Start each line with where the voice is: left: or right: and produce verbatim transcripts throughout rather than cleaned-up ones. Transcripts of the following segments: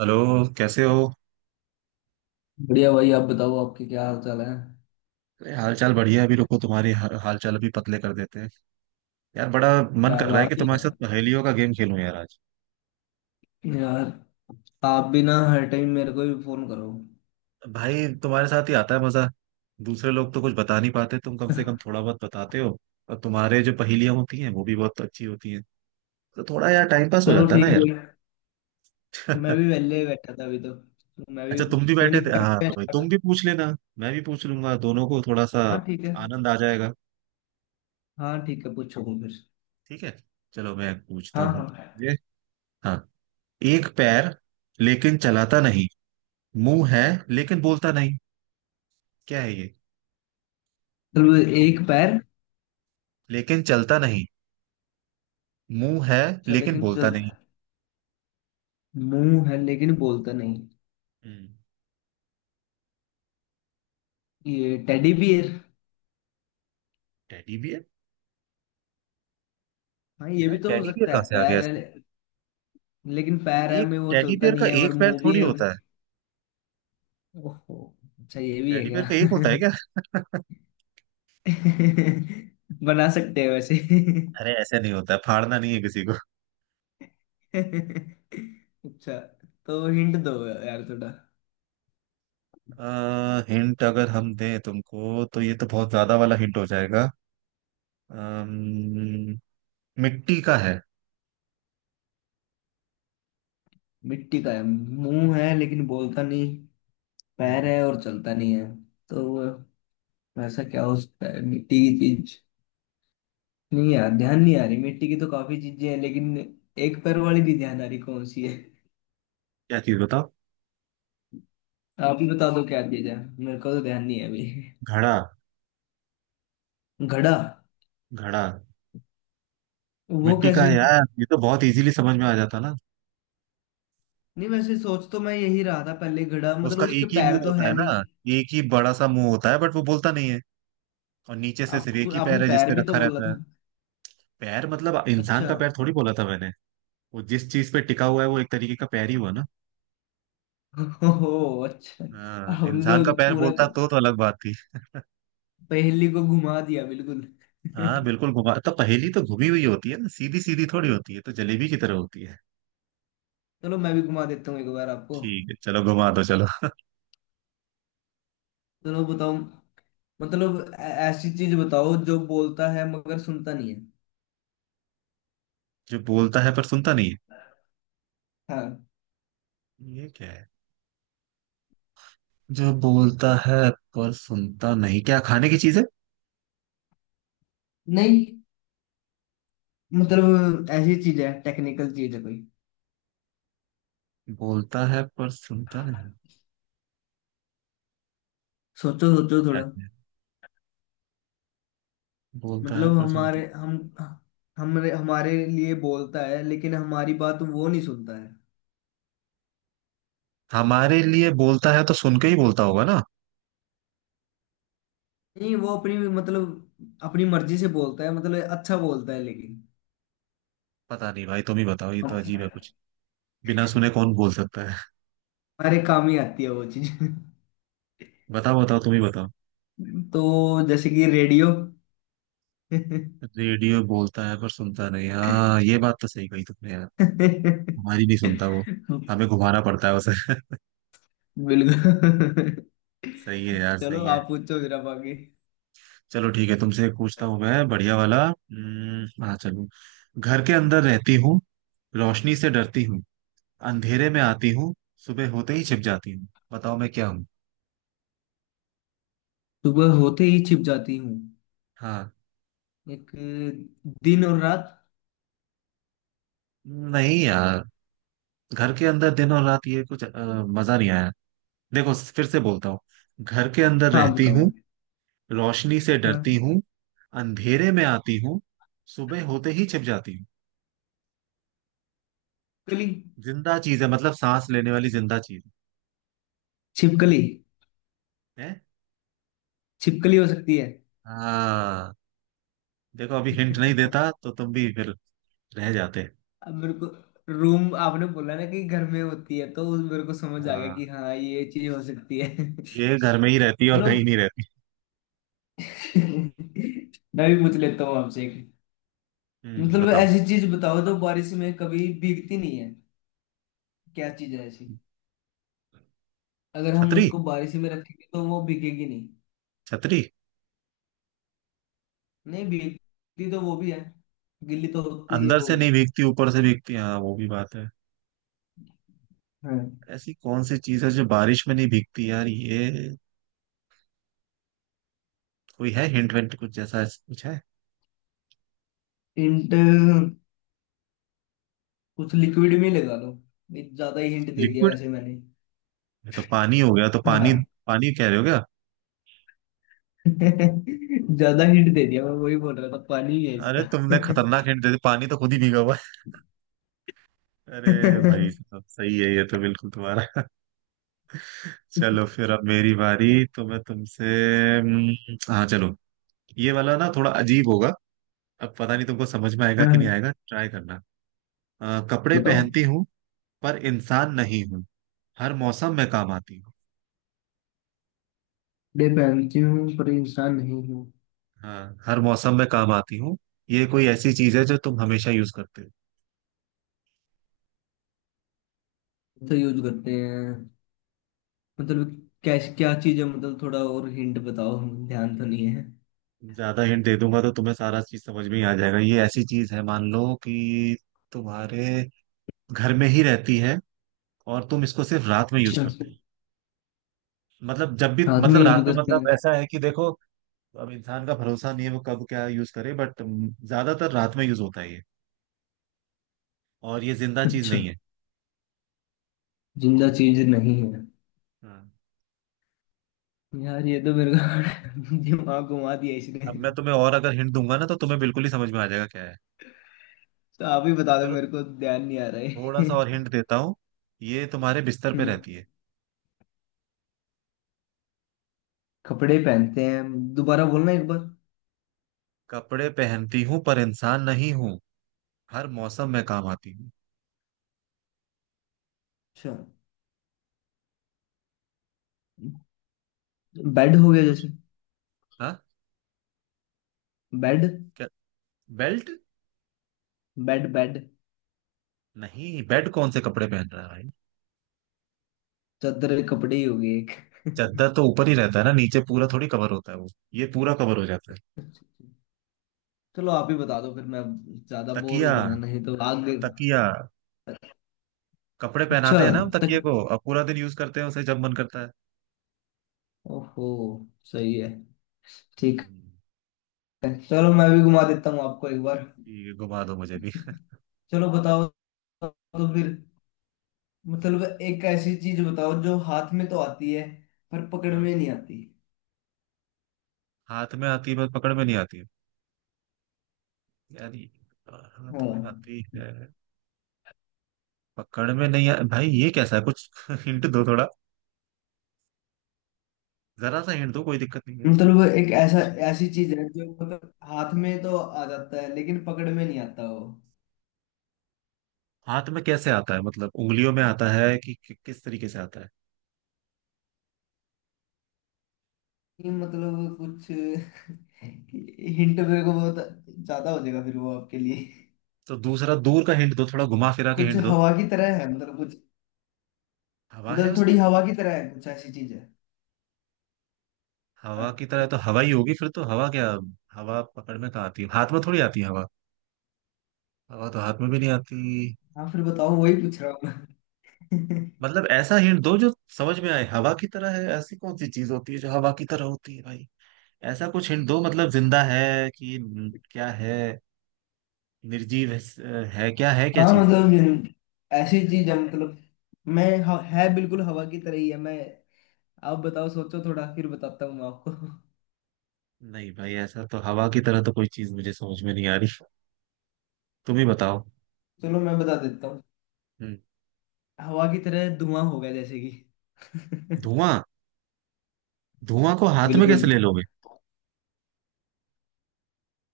right: Hello. कैसे हो?
left: बढ़िया भाई, आप बताओ आपके क्या हाल चाल है।
right: अरे, हाल चाल बढ़िया है। अभी रुको, तुम्हारी हा- हाल चाल अभी पतले कर देते हैं। यार, बड़ा मन
left: क्या
right: कर रहा है
left: बात
right: कि तुम्हारे
left: है
right: साथ पहेलियों का गेम खेलूं यार आज।
left: यार, आप भी ना हर टाइम मेरे को भी फोन करो।
right: भाई, तुम्हारे साथ ही आता है मजा। दूसरे लोग तो कुछ बता नहीं पाते, तुम कम से कम थोड़ा बहुत बताते हो। और तुम्हारे जो पहेलियां होती हैं वो भी बहुत अच्छी होती हैं। तो थोड़ा यार टाइम पास हो
left: चलो
right: जाता है ना
left: ठीक है
right: यार।
left: भाई। मैं भी वेले ही बैठा था अभी तो तो मैं भी।
right: अच्छा, तुम भी
left: कोई
right: बैठे थे।
left: नहीं,
right: हाँ हाँ,
left: करते
right: तो
left: हैं
right: भाई तुम
left: start।
right: भी पूछ लेना। मैं भी पूछ लूंगा दोनों को थोड़ा सा।
left: हाँ ठीक है।
right: आनंद आ जाएगा।
left: हाँ ठीक है, पूछो तुम फिर।
right: ठीक है, चलो मैं पूछता
left: हाँ
right: हूँ।
left: हाँ
right: ये। हाँ। एक पैर लेकिन चलाता नहीं, मुंह है लेकिन बोलता नहीं, क्या है ये?
left: चलो। एक पैर,
right: लेकिन चलता नहीं, मुंह है
left: चल
right: लेकिन
left: लेकिन
right: बोलता
left: चल।
right: नहीं।
left: मुंह है लेकिन बोलता नहीं।
right: हम्म।
left: ये टेडी बियर।
right: Teddy bear.
left: हाँ ये
right: यार,
left: भी तो हो
right: टेडी बियर
left: सकता
right: कहाँ
left: है,
right: से आ गया
left: पैर है
right: इसमें?
left: ले- लेकिन पैर है
right: एक
left: में वो
right: टेडी
left: चलता
right: बियर का
left: नहीं है और
right: एक पैर
left: मुंह भी
right: थोड़ी
left: है।
right: होता है।
left: ओहो, अच्छा ये भी है
right: टेडी बियर
left: क्या।
right: का एक होता है क्या?
left: बना सकते हैं वैसे।
right: अरे, ऐसे नहीं होता है, फाड़ना नहीं है किसी को।
left: अच्छा, तो हिंट दो यार थोड़ा।
right: आ, हिंट अगर हम दें तुमको तो ये तो बहुत ज्यादा वाला हिंट हो जाएगा। अम्म, मिट्टी का है।
left: मिट्टी का है, मुंह है लेकिन बोलता नहीं, पैर
right: हम्म।
left: है और चलता नहीं है। तो वैसा क्या हो सकता है मिट्टी की चीज। नहीं यार, ध्यान नहीं आ रही। मिट्टी की तो काफी चीजें हैं लेकिन एक पैर वाली नहीं ध्यान आ रही, कौन सी है।
right: क्या चीज बताओ?
left: आप ही बता दो क्या चीज है, मेरे को तो ध्यान नहीं है अभी।
right: घड़ा।
left: घड़ा,
right: घड़ा।
left: वो
right: मिट्टी का
left: कैसे
right: है
left: नहीं।
right: यार, ये तो बहुत इजीली समझ में आ जाता ना।
left: वैसे सोच तो मैं यही रहा था पहले घड़ा, मतलब
right: उसका
left: उसके
right: एक ही मुंह
left: पैर तो
right: होता है
left: है नहीं।
right: ना, एक ही बड़ा सा मुंह होता है बट वो बोलता नहीं है, और नीचे से सिर्फ
left: आपको
right: एक ही
left: आपने
right: पैर है
left: पैर
right: जिसपे
left: भी तो
right: रखा
left: बोला
right: रहता है।
left: था।
right: पैर मतलब इंसान
left: अच्छा।
right: का पैर थोड़ी बोला था मैंने। वो जिस चीज पे टिका हुआ है वो एक तरीके का पैर ही हुआ ना।
left: ओहो, अच्छा
right: हाँ,
left: आपने
right: इंसान
left: तो
right: का पैर
left: पूरा
right: बोलता तो तो अलग बात थी।
left: पहेली को घुमा दिया बिल्कुल।
right: हाँ बिल्कुल घुमा, तो पहेली तो घुमी हुई होती है ना, सीधी सीधी थोड़ी होती है, तो जलेबी की तरह होती है।
left: चलो, मैं भी घुमा देता हूँ एक बार आपको।
right: ठीक है, चलो घुमा दो चलो।
left: चलो बताओ। मतलब ऐ- ऐसी चीज बताओ जो बोलता है मगर सुनता नहीं है।
right: जो बोलता है पर सुनता नहीं है,
left: हाँ।
right: ये क्या है? जो बोलता है पर सुनता नहीं, क्या खाने की चीज है?
left: नहीं, मतलब ऐसी चीज है, टेक्निकल चीज है कोई।
right: बोलता है पर सुनता नहीं,
left: सोचो सोचो
right: क्या
left: थोड़ा।
right: है? बोलता है
left: मतलब
right: पर सुनता।
left: हमारे हम हमारे हमारे लिए बोलता है लेकिन हमारी बात वो नहीं सुनता है।
right: हमारे लिए बोलता है तो सुन के ही बोलता होगा ना।
left: नहीं, वो अपनी मतलब अपनी मर्जी से बोलता है, मतलब अच्छा बोलता है लेकिन।
right: पता नहीं भाई, तुम ही बताओ, ये तो
left: हम-
right: अजीब है कुछ। बिना सुने कौन बोल सकता है?
left: हमारे काम ही आती है वो चीज।
right: बताओ बताओ तुम ही बताओ।
left: तो जैसे कि रेडियो।
right: रेडियो बोलता है पर सुनता नहीं, हाँ ये बात तो सही कही तुमने यार। हमारी नहीं सुनता वो, हमें घुमाना पड़ता है उसे।
left: बिल्कुल।
right: सही है यार,
left: चलो
right: सही है।
left: आप पूछो फिर आप आगे।
right: चलो ठीक है, तुमसे एक पूछता हूँ मैं बढ़िया वाला। हम्म, हाँ चलो। घर के अंदर रहती हूँ, रोशनी से डरती हूँ, अंधेरे में आती हूँ, सुबह होते ही छिप जाती हूँ, बताओ मैं क्या हूँ?
left: सुबह होते ही छिप जाती हूँ।
right: हाँ।
left: एक, दिन और रात।
right: नहीं यार, घर के अंदर दिन और रात ये कुछ अ, मजा नहीं आया। देखो फिर से बोलता हूँ। घर के अंदर
left: हाँ
right: रहती
left: बताओ।
right: हूँ, रोशनी से डरती
left: हाँ।
right: हूँ, अंधेरे में आती हूँ, सुबह होते ही छिप जाती हूँ।
left: छिपकली।
right: जिंदा चीज है, मतलब सांस लेने वाली जिंदा चीज
left: छिपकली।
right: है।
left: छिपकली हो सकती
right: हाँ। देखो, अभी हिंट नहीं
left: है।
right: देता तो तुम भी फिर रह जाते।
left: अब मेरे को रूम आपने बोला ना कि घर में होती है, तो उस- मेरे को समझ आ गया
right: हाँ,
left: कि हाँ ये चीज हो सकती है।
right: ये घर में ही रहती है और
left: चलो।
right: कहीं नहीं रहती।
left: मैं भी पूछ लेता हूँ आपसे एक।
right: हम्म,
left: मतलब
right: बताओ।
left: ऐसी चीज बताओ जो बारिश में कभी भीगती नहीं है। क्या चीज है ऐसी। अगर हम
right: छतरी।
left: उसको बारिश में रखेंगे तो वो भीगेगी नहीं।
right: छतरी।
left: नहीं भीगती तो वो भी है, गिल्ली तो होती है
right: अंदर
left: वो
right: से
left: भी।
right: नहीं भीगती ऊपर से भीगती, हाँ वो भी बात है।
left: हाँ।
right: ऐसी कौन सी चीज है जो बारिश में नहीं भीगती यार ये, कोई है हिंट विंट कुछ जैसा ऐसा कुछ है?
left: हिंट, कुछ लिक्विड में ही लगा लो। ये ज्यादा ही हिंट दे दिया
right: लिक्विड?
left: वैसे मैंने।
right: ये तो पानी हो गया, तो पानी,
left: हाँ।
right: पानी कह रहे हो क्या?
left: ज्यादा हिंट दे दिया, मैं वही बोल रहा था पानी ही है
right: अरे,
left: इसका।
right: तुमने खतरनाक हिंट दे दी, पानी तो खुद ही भीगा हुआ है। अरे भाई साहब, सही है ये तो बिल्कुल तुम्हारा। चलो फिर, अब मेरी बारी तो मैं तुमसे। हम्म, हाँ चलो। ये वाला ना थोड़ा अजीब होगा, अब पता नहीं तुमको समझ में आएगा कि
left: हाँ,
right: नहीं आएगा, ट्राई करना। अ, कपड़े
left: बताओ।
right: पहनती हूँ पर इंसान नहीं हूँ, हर मौसम में काम आती हूँ।
left: कपड़े पहनती हूँ पर इंसान नहीं हूँ।
right: हाँ, हर मौसम में काम आती हूँ। ये कोई ऐसी चीज है जो तुम हमेशा यूज करते हो।
left: तो यूज करते हैं। मतलब कैश क्या चीज है, मतलब थोड़ा और हिंट बताओ। ध्यान तो नहीं है।
right: ज्यादा हिंट दे दूंगा तो तुम्हें सारा चीज समझ में ही आ जाएगा। ये ऐसी चीज है, मान लो कि तुम्हारे घर में ही रहती है, और तुम इसको सिर्फ रात में यूज
left: अच्छा,
right: करते हो। मतलब जब भी,
left: हाथ में
right: मतलब
left: यूज
right: रात में,
left: करते
right: मतलब
left: हैं।
right: ऐसा है कि देखो, अब इंसान का भरोसा नहीं है वो कब क्या यूज करे, बट ज्यादातर रात में यूज होता है ये। और ये जिंदा चीज
left: अच्छा,
right: नहीं है।
left: जिंदा चीज नहीं है।
right: हाँ।
left: यार ये तो मेरे को दिमाग घुमा दिया इसने।
right: अब मैं तुम्हें और अगर हिंट दूंगा ना तो तुम्हें बिल्कुल ही समझ में आ जाएगा क्या है।
left: तो आप ही बता दो,
right: चलो
left: मेरे को ध्यान नहीं आ रहा
right: थोड़ा
left: है।
right: सा और हिंट देता हूँ। ये तुम्हारे बिस्तर पे
left: हम्म,
right: रहती है।
left: कपड़े पहनते हैं, दोबारा बोलना एक बार।
right: कपड़े पहनती हूँ पर इंसान नहीं हूँ, हर मौसम में काम आती हूँ।
left: अच्छा, बेड हो गया
right: कुछ।
left: जैसे।
right: हाँ।
left: बेड।
right: क्या? बेल्ट?
left: Bed bed.
right: नहीं, बेड कौन से कपड़े पहन रहा है भाई।
left: चादर कपड़े ही हो गए एक।
right: चादर तो ऊपर ही रहता है ना, नीचे पूरा थोड़ी कवर होता है वो, ये पूरा कवर हो जाता है।
left: चलो आप ही बता दो फिर, मैं ज्यादा बोर हो
right: तकिया।
left: जाऊंगा नहीं तो आगे।
right: तकिया। कपड़े
left: अच्छा,
right: पहनाते हैं ना हम तकिए
left: तक,
right: को, अब पूरा दिन यूज करते हैं उसे जब मन करता है।
left: ओहो, सही है, ठीक
right: हम्म,
left: है। चलो मैं भी घुमा देता हूँ आपको एक बार।
right: ठीक है घुमा दो मुझे भी।
left: चलो बताओ। तो फिर मतलब एक ऐसी चीज बताओ जो हाथ में तो आती है पर पकड़
right: हाँ,
left: में नहीं आती।
right: हाथ में आती है बस पकड़ में नहीं आती है। यार ये हाथ
left: हाँ।
right: में आती है, पकड़ में नहीं आ... भाई ये कैसा है कुछ। हिंट दो थोड़ा, जरा सा हिंट दो, कोई दिक्कत नहीं है।
left: मतलब एक ऐसा, ऐसी चीज है जो मतलब हाथ में तो आ जाता है लेकिन पकड़ में नहीं आता वो।
right: हाथ में कैसे आता है, मतलब उंगलियों में आता है कि कि- किस तरीके से आता है?
left: ये मतलब कुछ हिंट मेरे को बहुत ज्यादा हो जाएगा फिर वो आपके लिए।
right: तो दूसरा दूर का हिंट दो, थोड़ा घुमा फिरा के
left: कुछ
right: हिंट दो।
left: हवा की तरह है, मतलब कुछ।
right: हवा है
left: मतलब थोड़ी
right: उसमें?
left: हवा की तरह है, कुछ ऐसी चीज है।
right: हवा की
left: हाँ।
right: तरह तो हवा ही होगी फिर, तो हवा क्या, हवा पकड़ में कहाँ आती है, हाथ में थोड़ी आती है हवा, हवा तो हाथ में भी नहीं आती।
left: हाँ फिर बताओ, वही पूछ रहा हूँ मैं।
right: मतलब ऐसा हिंट दो जो समझ में आए, हवा की तरह है ऐसी कौन सी चीज होती है जो हवा की तरह होती है भाई? ऐसा कुछ हिंट दो, मतलब जिंदा है कि न- क्या है, निर्जीव है, है क्या है क्या
left: हाँ
right: चीज?
left: मतलब ये ऐसी चीज है, मतलब मैं ह- है बिल्कुल हवा की तरह ही है। मैं, आप बताओ सोचो थोड़ा, फिर बताता हूँ मैं आपको।
right: नहीं भाई, ऐसा तो हवा की तरह तो कोई चीज मुझे समझ में नहीं आ रही, तुम ही बताओ।
left: चलो मैं बता देता हूँ।
right: हम्म
left: हवा की तरह धुआं होगा जैसे कि।
right: धुआं? धुआं को हाथ में
left: बिल्कुल।
right: कैसे ले लोगे?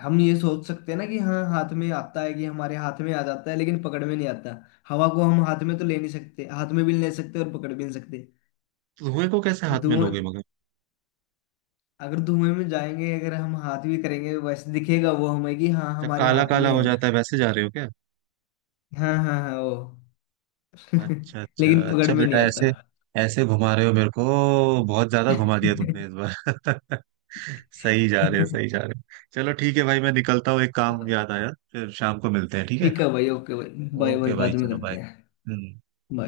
left: हम ये सोच सकते हैं ना कि हाँ हाथ में आता है कि हमारे हाथ में आ जाता है लेकिन पकड़ में नहीं आता। हवा को हम हाथ में तो ले नहीं सकते, हाथ में भी नहीं ले सकते और पकड़ भी नहीं सकते।
right: धुएं को कैसे हाथ में
left: धुआं,
right: लोगे मगर?
left: अगर धुएं में जाएंगे अगर हम हाथ भी करेंगे वैसे दिखेगा वो हमें कि हाँ
right: जब
left: हमारे
right: काला
left: हाथ
right: काला
left: में
right: हो
left: है।
right: जाता है वैसे जा रहे हो क्या?
left: हाँ हाँ हाँ, वो।
right: अच्छा अच्छा
left: लेकिन पकड़
right: अच्छा
left: में अच्छा
right: बेटा
left: नहीं
right: ऐसे,
left: आता।
right: ऐसे घुमा रहे हो मेरे को, बहुत ज्यादा घुमा दिया तुमने इस बार। सही जा रहे हो, सही जा रहे हो। चलो ठीक है भाई, मैं निकलता हूँ, एक काम
left: अच्छा
right: याद आया, फिर शाम को मिलते हैं ठीक है।
left: ठीक है भाई, ओके भाई, बाय बाय,
right: ओके भाई
left: बाद में
right: चलो बाय।
left: करते हैं।
right: हम्म।